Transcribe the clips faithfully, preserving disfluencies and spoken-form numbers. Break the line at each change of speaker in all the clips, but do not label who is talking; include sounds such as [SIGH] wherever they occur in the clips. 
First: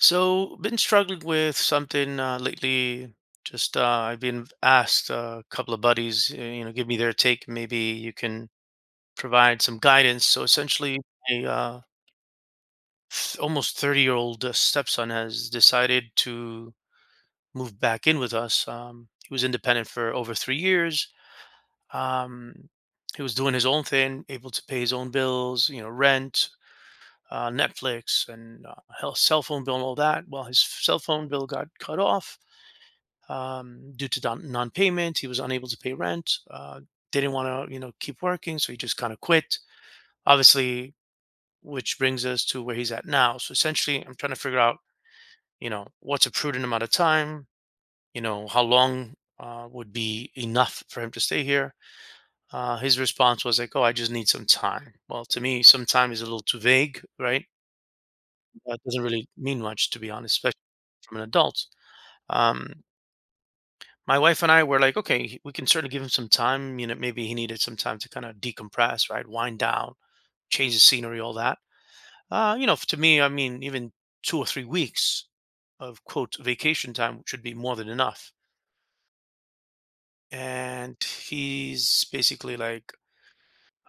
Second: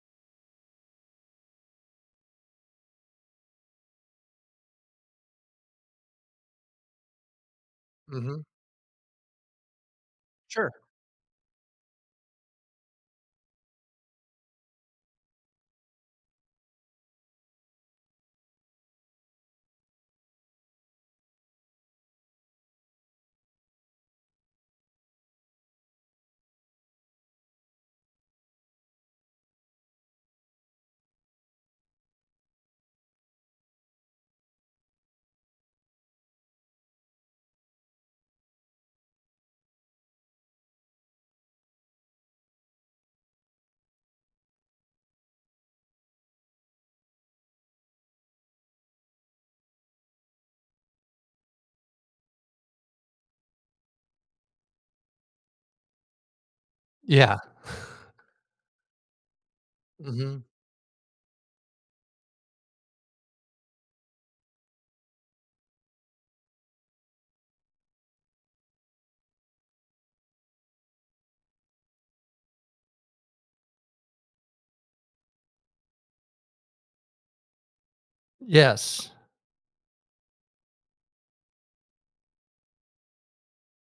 So, been struggling with something uh, lately. Just uh, I've been asked uh, a couple of buddies, uh, you know, give me their take. Maybe you
Mhm.
can provide some guidance. So,
Sure.
essentially, a uh, th- almost thirty-year-old uh, stepson has decided to move back in with us. Um, he was independent for over three years. Um, he was doing his own thing, able to pay his own bills, you know, rent, uh, Netflix, and uh, hell, cell phone bill, and all that. Well, his cell phone bill got cut off um, due to don- non-payment. He was unable to pay rent. Uh, didn't want to, you know, keep working, so he just kind of quit. Obviously, which brings us to where he's at now. So essentially, I'm trying to figure out, you know, what's a prudent amount of time. You know, how long uh, would be enough for him to stay here. Uh, his response was like, "Oh, I just need some time." Well, to me, some time is a little too vague,
Yeah.
right? That doesn't really mean much, to be honest,
Mhm.
especially from an adult. Um, my wife and I were like, okay, we can certainly give him some time. You know, maybe he needed some time to kind of decompress, right? Wind down, change the scenery, all that. Uh, you know, to me, I mean, even two or three weeks of quote vacation time should be more than enough.
Yes.
And he's basically like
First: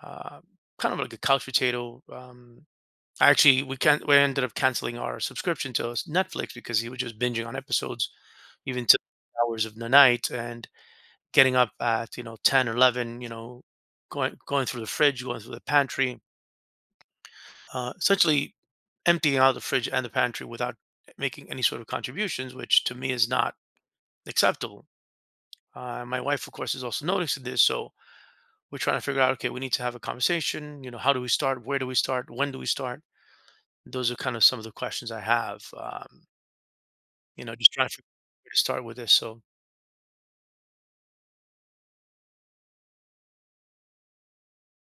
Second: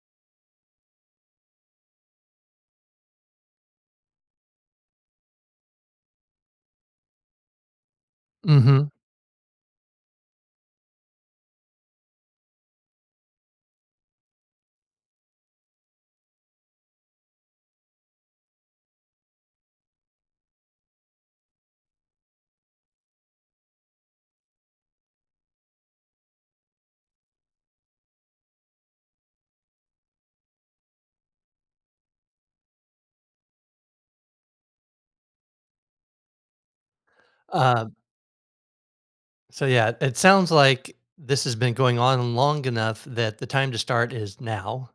uh, kind of like a couch potato. Um, actually, we can not we ended up canceling our subscription to Netflix because he was just binging on episodes even
Mhm.
to hours of the night, and getting up at you know ten or eleven, you know going going through the fridge, going through the pantry, uh, essentially emptying out the fridge and the pantry without making any sort of contributions, which to me is not acceptable. Uh, my wife, of course, is also noticing this, so we're trying to figure out, okay, we need to have a conversation. You know how do we start? Where do we start? When do we start? Those are kind of some of the questions I have. Um, you know just
Uh,
trying to figure out where to start with this, so...
so, yeah, it sounds like this has been going on long enough that the time to start is now,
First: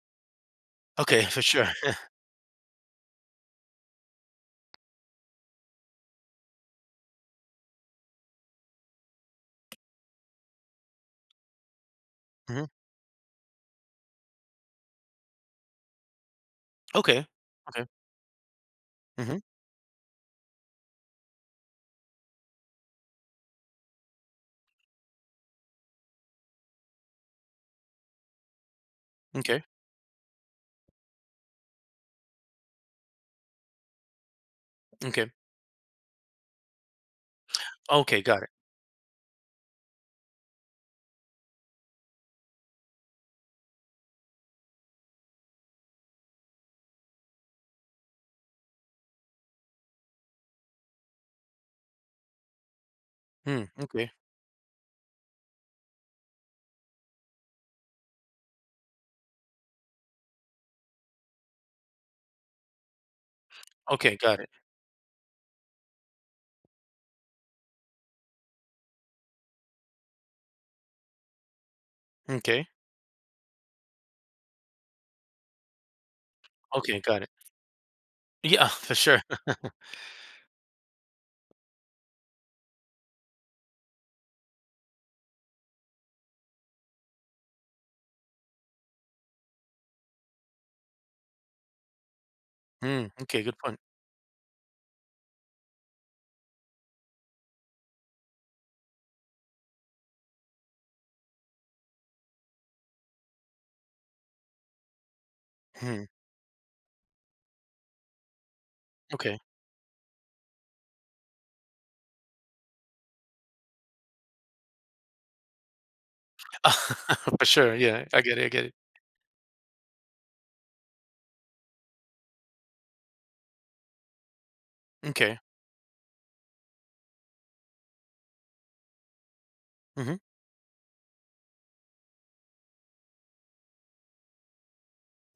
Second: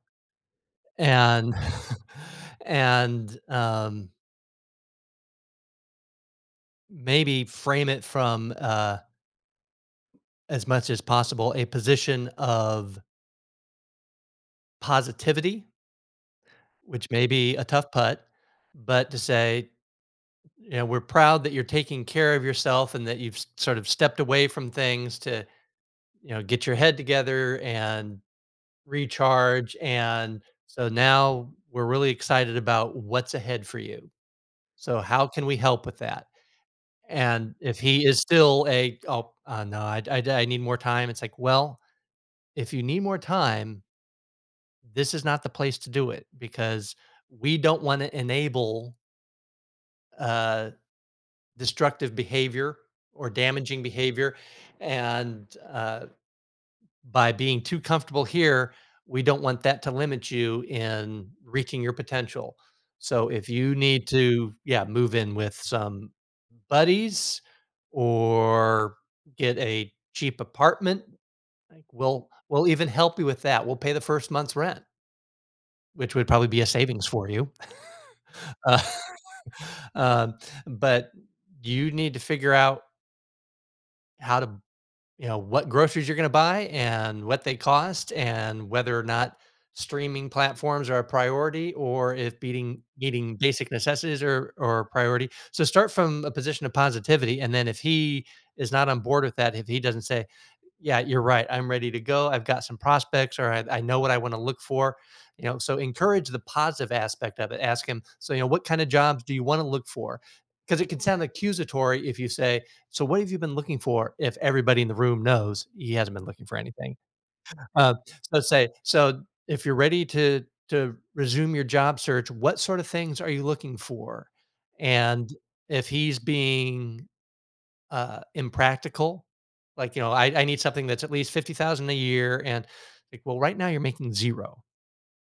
Okay, for
and
sure.
[LAUGHS] and, um, maybe frame it from, uh, as much as possible, a position
[LAUGHS] Hmm.
of positivity, which may
Okay.
be a
Okay.
tough putt, but to
Hmm.
say, you know, "We're proud that you're taking care of yourself and that you've s sort of stepped away from things to you know, get your head together and
Okay.
recharge. And so now we're really excited about what's ahead for you. So how
Okay.
can we help with that? And if he is
Okay, got it.
still a, oh, uh, no, I, I, I need more time." It's like, well, if you need more time, this is not the place to do it because we don't want to enable uh, destructive behavior or
Hmm.
damaging
Okay.
behavior. And uh, by being too comfortable here, we don't want that to limit you in reaching your potential. So if you need
Okay, got it.
to, yeah, move in with some buddies or get a cheap apartment, like we'll we'll
Okay.
even help you with that. We'll pay the first month's rent, which would probably be a
Okay,
savings
got
for
it.
you. [LAUGHS]
Yeah, [LAUGHS]
Uh,
for sure.
[LAUGHS] um, but you need to figure out how to you know what groceries you're going to buy and what they cost and whether or not streaming platforms are a priority or if beating
Mm,
meeting
okay, good
basic
point.
necessities are or a priority, so start from a position of positivity, and then if he is not on board with that, if he doesn't say, "Yeah, you're right. I'm ready to go. I've got some prospects, or I, I know what I want to look for." You know, so
Hmm,
encourage the positive aspect of it. Ask him, so you know, what kind of jobs do
okay.
you want to look for? Because it can sound accusatory if you say, "So what have you been looking for?" if everybody in the room knows he hasn't been looking for anything.
[LAUGHS] For sure,
Uh,
yeah, I get
so
it, I get
say,
it.
so if you're ready to to resume your job search, what sort of things are you looking for? And
Okay.
if he's being uh, impractical. Like, you know,
Mhm.
I, I need something that's at least fifty thousand a year." And like, well, right now you're making zero.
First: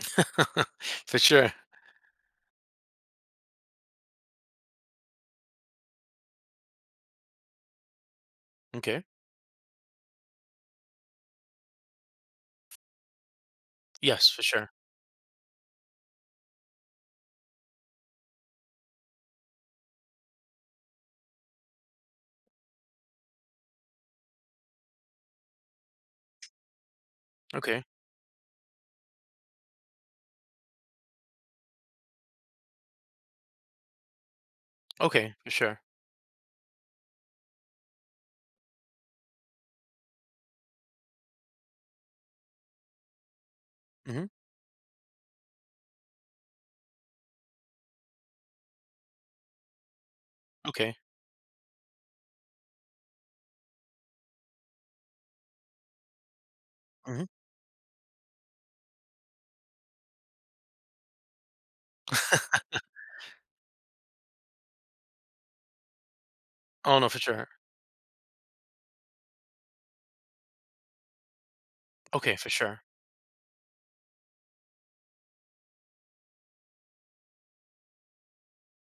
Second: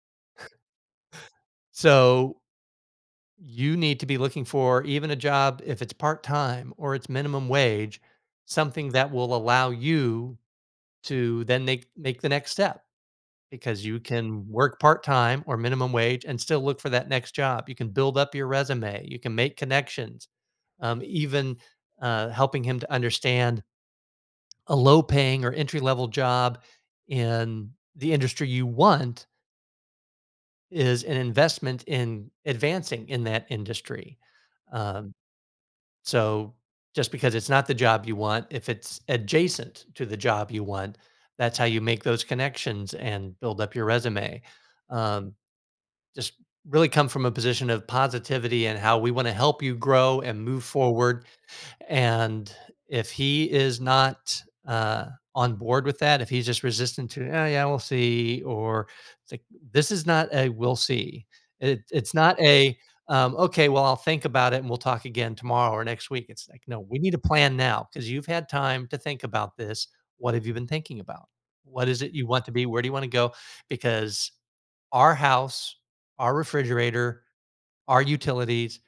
[LAUGHS] For sure.
So you need to be looking for even a job, if it's part time or it's minimum wage, something
Okay.
that will allow you to then make, make the next step, because you
Yes, for
can
sure.
work part time or minimum wage and still look for that next job. You can build up your resume, you can make connections, um, even uh, helping him to understand a low paying or entry level job in
Okay.
the industry you want is an investment in advancing in that industry. Um,
Okay, for sure.
so just because it's not the job you want, if it's adjacent to the job you want, that's how you make those connections and build up your
Mhm.
resume. Um, just really come from a position of positivity and how we want to help you grow and move
Okay.
forward. And if he is not uh, on board with that, if he's just resistant to,
Mhm.
"Oh, yeah, we'll see," or it's like, this is not a "we'll see." It, it's not a, um, "Okay, well, I'll think about it and we'll talk again tomorrow or next week." It's like, no, we
Oh, no,
need a
for sure.
plan now because you've had time to think about this. What have you been thinking about? What is it you
Okay,
want
for
to be?
sure.
Where do you want to go? Because our house, our refrigerator, our utilities,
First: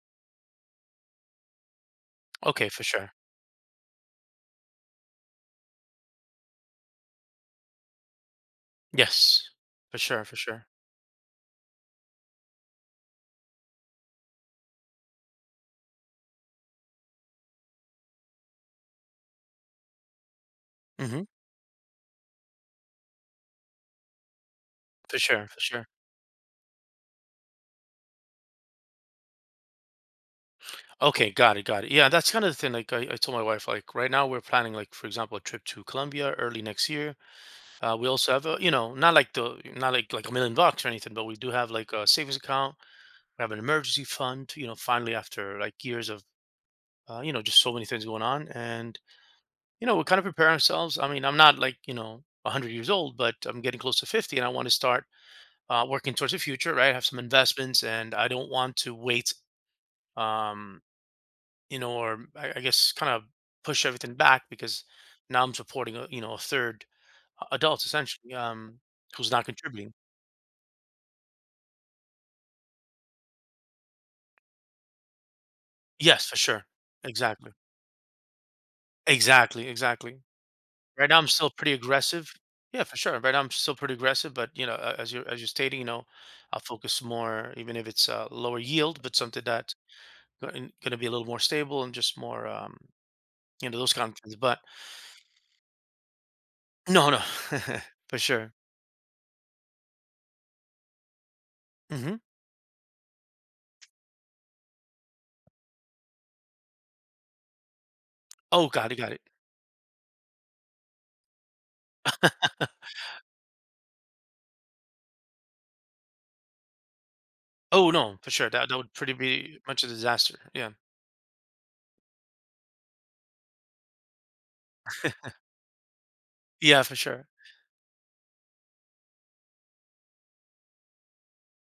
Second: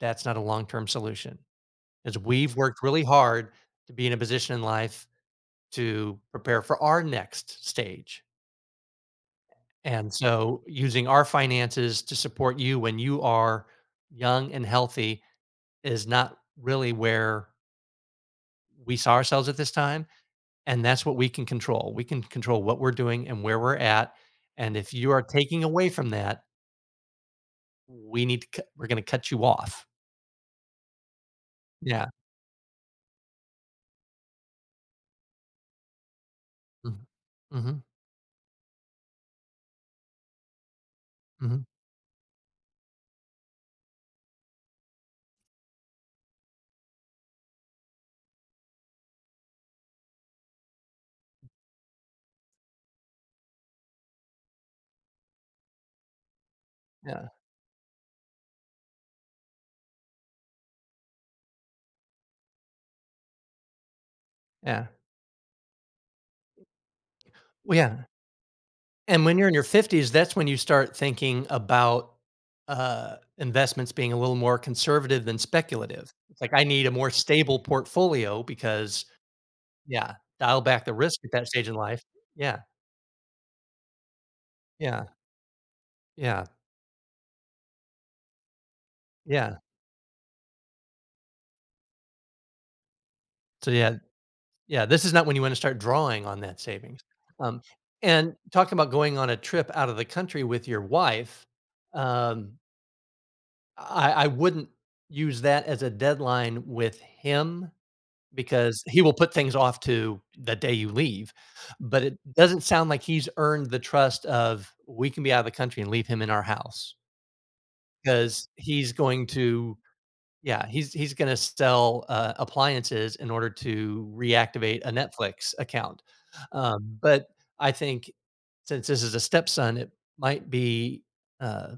that's not a long-term solution, is we've
Okay,
worked
for
really
sure.
hard to be in a position in life to prepare for our next stage,
Yes. For
and
sure, for
so
sure.
using our finances to support you when you are young and healthy is not really where we saw ourselves at this time, and that's what
Mhm.
we can control. We can control what we're doing and where we're at, and if you
For
are
sure, for
taking
sure.
away from that, we need to cut we're gonna cut you off.
Okay, got it, got it. Yeah,
Yeah.
that's kinda the thing, like, I I told my wife, like, right now we're planning, like, for example, a trip to Colombia early next
Mhm.
year.
Mhm.
Uh, we also have a, you know, not like the, not like like a million bucks or anything, but we do
Mhm.
have like a savings account. We have an emergency fund. You know, finally, after like years of, uh, you know, just so many things going on, and you know, we kind of prepare ourselves. I mean, I'm not like you know a hundred years old, but I'm getting close to fifty, and I want to start uh, working towards the future. Right, I have some
Yeah,
investments, and I don't want to wait. Um, you know, or I, I guess kind of push everything back because
yeah.
now I'm supporting a, you know a third
Well,
adult,
yeah,
essentially, um,
and
who's
when
not
you're in your
contributing.
fifties, that's when you start thinking about, uh, investments being a little more conservative than speculative.
Yes, for
It's like, I
sure.
need a more
Exactly.
stable portfolio because
Exactly,
yeah,
exactly.
dial back the
Right now,
risk
I'm
at that
still
stage
pretty
in life.
aggressive.
Yeah,
Yeah, for sure. Right now, I'm still pretty aggressive, but you know, a-
yeah,
as you're as you're stating, you know,
yeah,
I'll focus more, even if it's uh, lower yield, but something
yeah.
that's going to be a little more stable and just more, um, you
So,
know, those
yeah,
kind of things. But
yeah, this is not when you wanna start drawing on that savings.
no, no,
Um,
[LAUGHS] for
and
sure.
talking about going on a trip out of the country with your wife,
Hmm.
um, I I wouldn't use that as a deadline with him
Oh,
because
got it,
he
got
will
it.
put things off to the day you leave, but it doesn't sound like he's earned the trust of, "We can be out of the country and leave him in our house
Oh, no, for
because
sure. That that
he's
would pretty
going
be
to
much a disaster.
yeah,
Yeah,
he's he's gonna sell, uh, appliances in order to reactivate a Netflix account,"
yeah, for
um,
sure.
but I think since this is a stepson, it might be, uh,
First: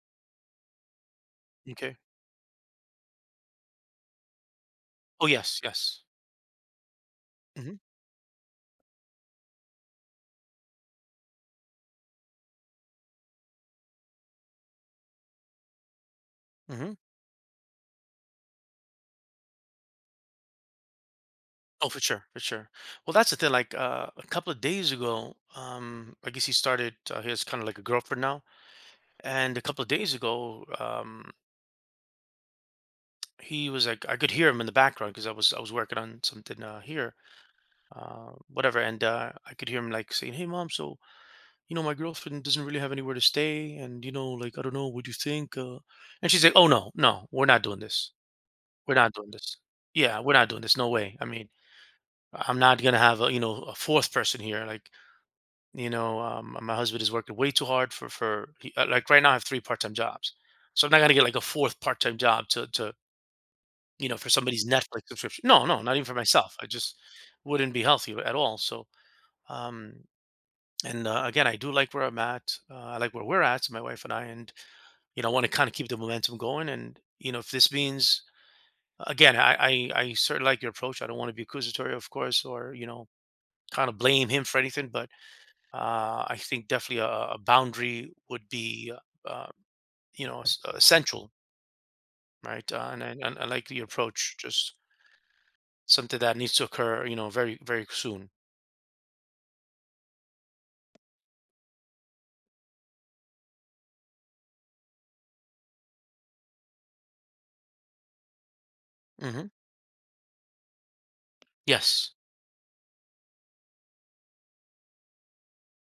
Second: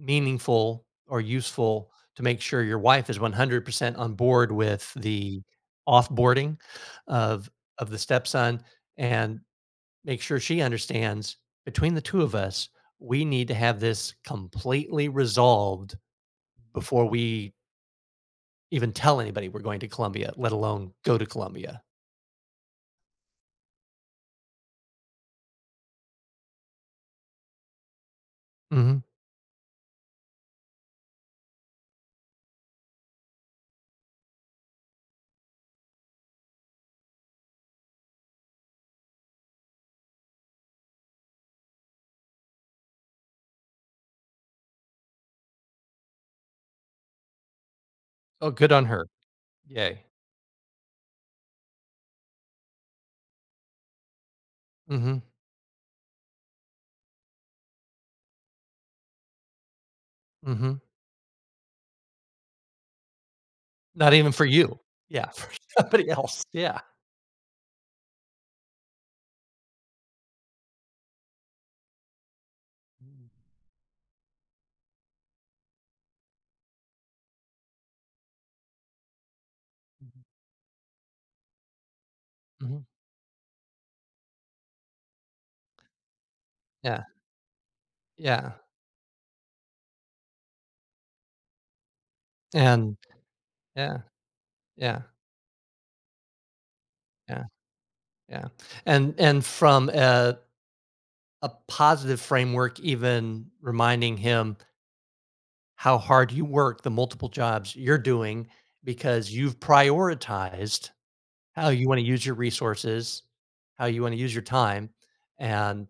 meaningful or useful
Okay.
to make sure your wife is one hundred percent on board with
Oh,
the
yes, yes.
offboarding of
Hmm.
of the stepson, and make sure she understands between the two of us, we need to have this completely resolved
Hmm.
before we even tell anybody we're going to Colombia, let alone go to Colombia.
Oh, for sure, for sure. Well, that's the thing. Like uh, a couple of days ago, um, I guess he started. Uh, he has kind of like a girlfriend now.
Mhm.
And a couple of days ago, um, he was like, I could hear him in the background because I was I was working on something uh, here, uh, whatever. And uh, I could hear him like saying, "Hey, Mom. So you know, my girlfriend doesn't really have anywhere to stay, and you know, like I don't know. What do you think?" Uh, and she's like, "Oh, no, no, we're not doing this.
Oh, good on
We're
her.
not doing this.
Yay.
Yeah, we're not doing this. No way. I mean, I'm not gonna have a you know a fourth person here. Like."
Mhm,
You know um, my husband is working way too hard for for he, uh, like right now I have three part-time jobs,
mhm.
so I'm not going to get like a fourth part-time job to to you
Not
know for
even for
somebody's
you.
Netflix
Yeah, [LAUGHS]
subscription.
for
No, no, not even
somebody
for
else.
myself. I
Yeah.
just wouldn't be healthy at all, so... um and uh, again, I do like where I'm at. uh, I like where we're at, my wife and I, and you know I want to kind of keep the momentum going, and you know if this means, again, i i, I certainly like your approach. I don't want to be accusatory, of course, or
Mhm.
you know kind of blame him for anything, but... Uh, I think
Yeah,
definitely a, a boundary would
yeah.
be, uh, you know, es- uh, essential, right? Uh,
And
and, and, and I like the
yeah,
approach, just
yeah,
something that needs to occur, you know,
yeah,
very, very soon.
yeah, and and from a a positive framework, even reminding him how hard you work, the multiple jobs you're doing, because
Hmm.
you've prioritized how you wanna
Yes,
use your resources, how you wanna use your time, and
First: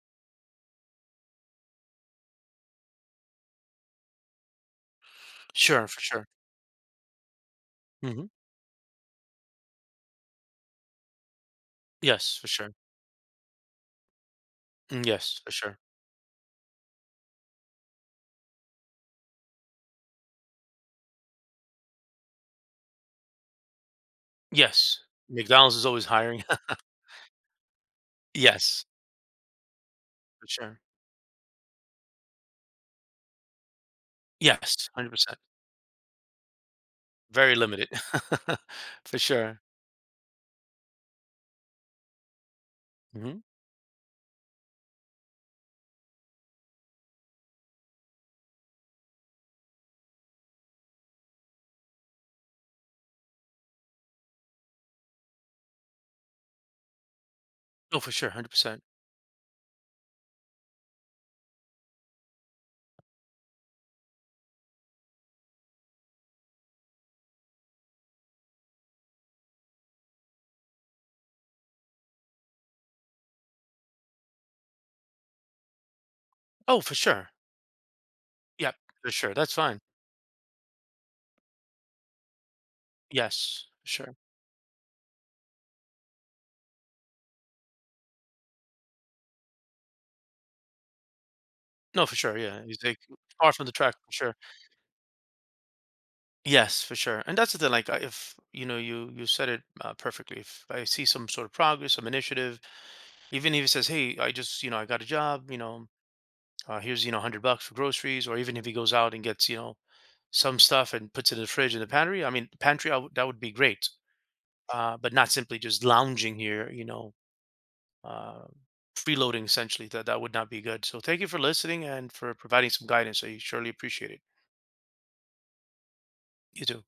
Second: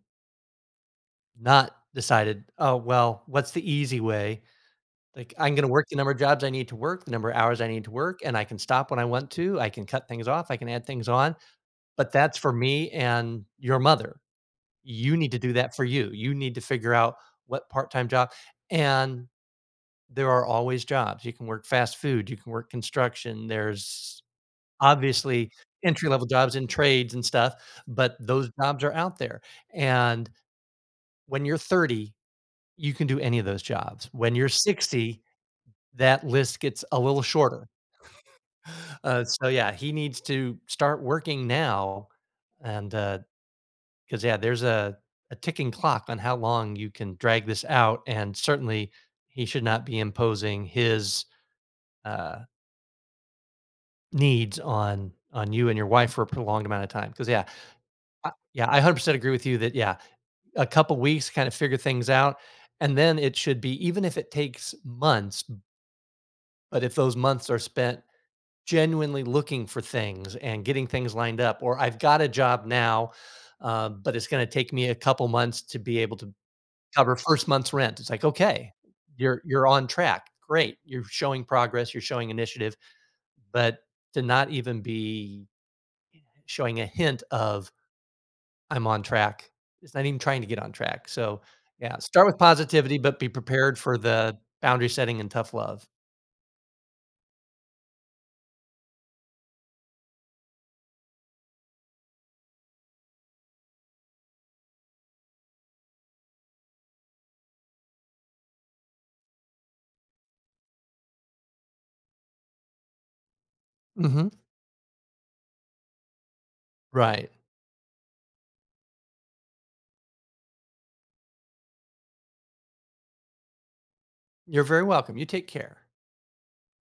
not decided, "Oh, well, what's the easy way? Like, I'm gonna
sure,
work the
for
number of
sure.
jobs I need to work, the number of hours I need to work,
Hmm.
and I can stop when I want to, I can cut things off, I can add things on, but
Yes,
that's
for
for
sure.
me and your mother."
Mm,
You need to
yes, for
do that
sure.
for you. You need to figure out what part-time job, and there are always jobs. You can work fast food, you can work construction, there's
Yes,
obviously
McDonald's is always
entry-level
hiring.
jobs in trades and stuff, but
[LAUGHS]
those jobs
Yes,
are out there, and
for sure.
when you're thirty, you can do any of those jobs. When you're
Yes,
sixty,
one hundred percent.
that list gets a little
Very
shorter.
limited, [LAUGHS] for
Uh, so
sure.
yeah, he needs to start working now and, uh,
Hmm.
because yeah, there's a a ticking clock on how long you can drag this out, and certainly he should not be imposing his uh, needs on on you and your wife for a prolonged amount of time. Because yeah,
Oh, for sure,
I, yeah, I
one hundred percent.
one hundred percent agree with you that yeah, a couple weeks kind of figure things out, and then it should be even if it takes months, but if those months are spent genuinely looking for things and getting things lined up, or I've got a job now. Uh, but it's going to take me a couple months to be able to
Oh, for
cover
sure.
first month's rent. It's like, okay,
Yep, for sure.
you're
That's
you're
fine.
on track. Great. You're showing progress, you're showing initiative,
Yes,
but
for sure.
to not even be showing a hint of I'm on track. It's not even trying to get on track. So yeah,
No, for
start with
sure, yeah, he's,
positivity,
like,
but be
far from the
prepared
track,
for
for sure.
the boundary setting and tough love.
Yes, for sure, and that's the thing, like, I if, you know, you you said it, uh, perfectly, if I see some sort of progress, some initiative, even if he says, "Hey, I just you know, I got a job, you know, uh, here's, you know, a hundred bucks for groceries," or even if he goes out and gets, you know, some stuff and puts it in the fridge in the pantry, I mean, pantry, I would that would be great,
Mhm.
uh, but not simply just lounging here, you know,
Right.
uh, freeloading essentially. That that would not be good, so thank you for listening and for providing some guidance, I surely appreciate it.
You're very welcome. You take care.
You too.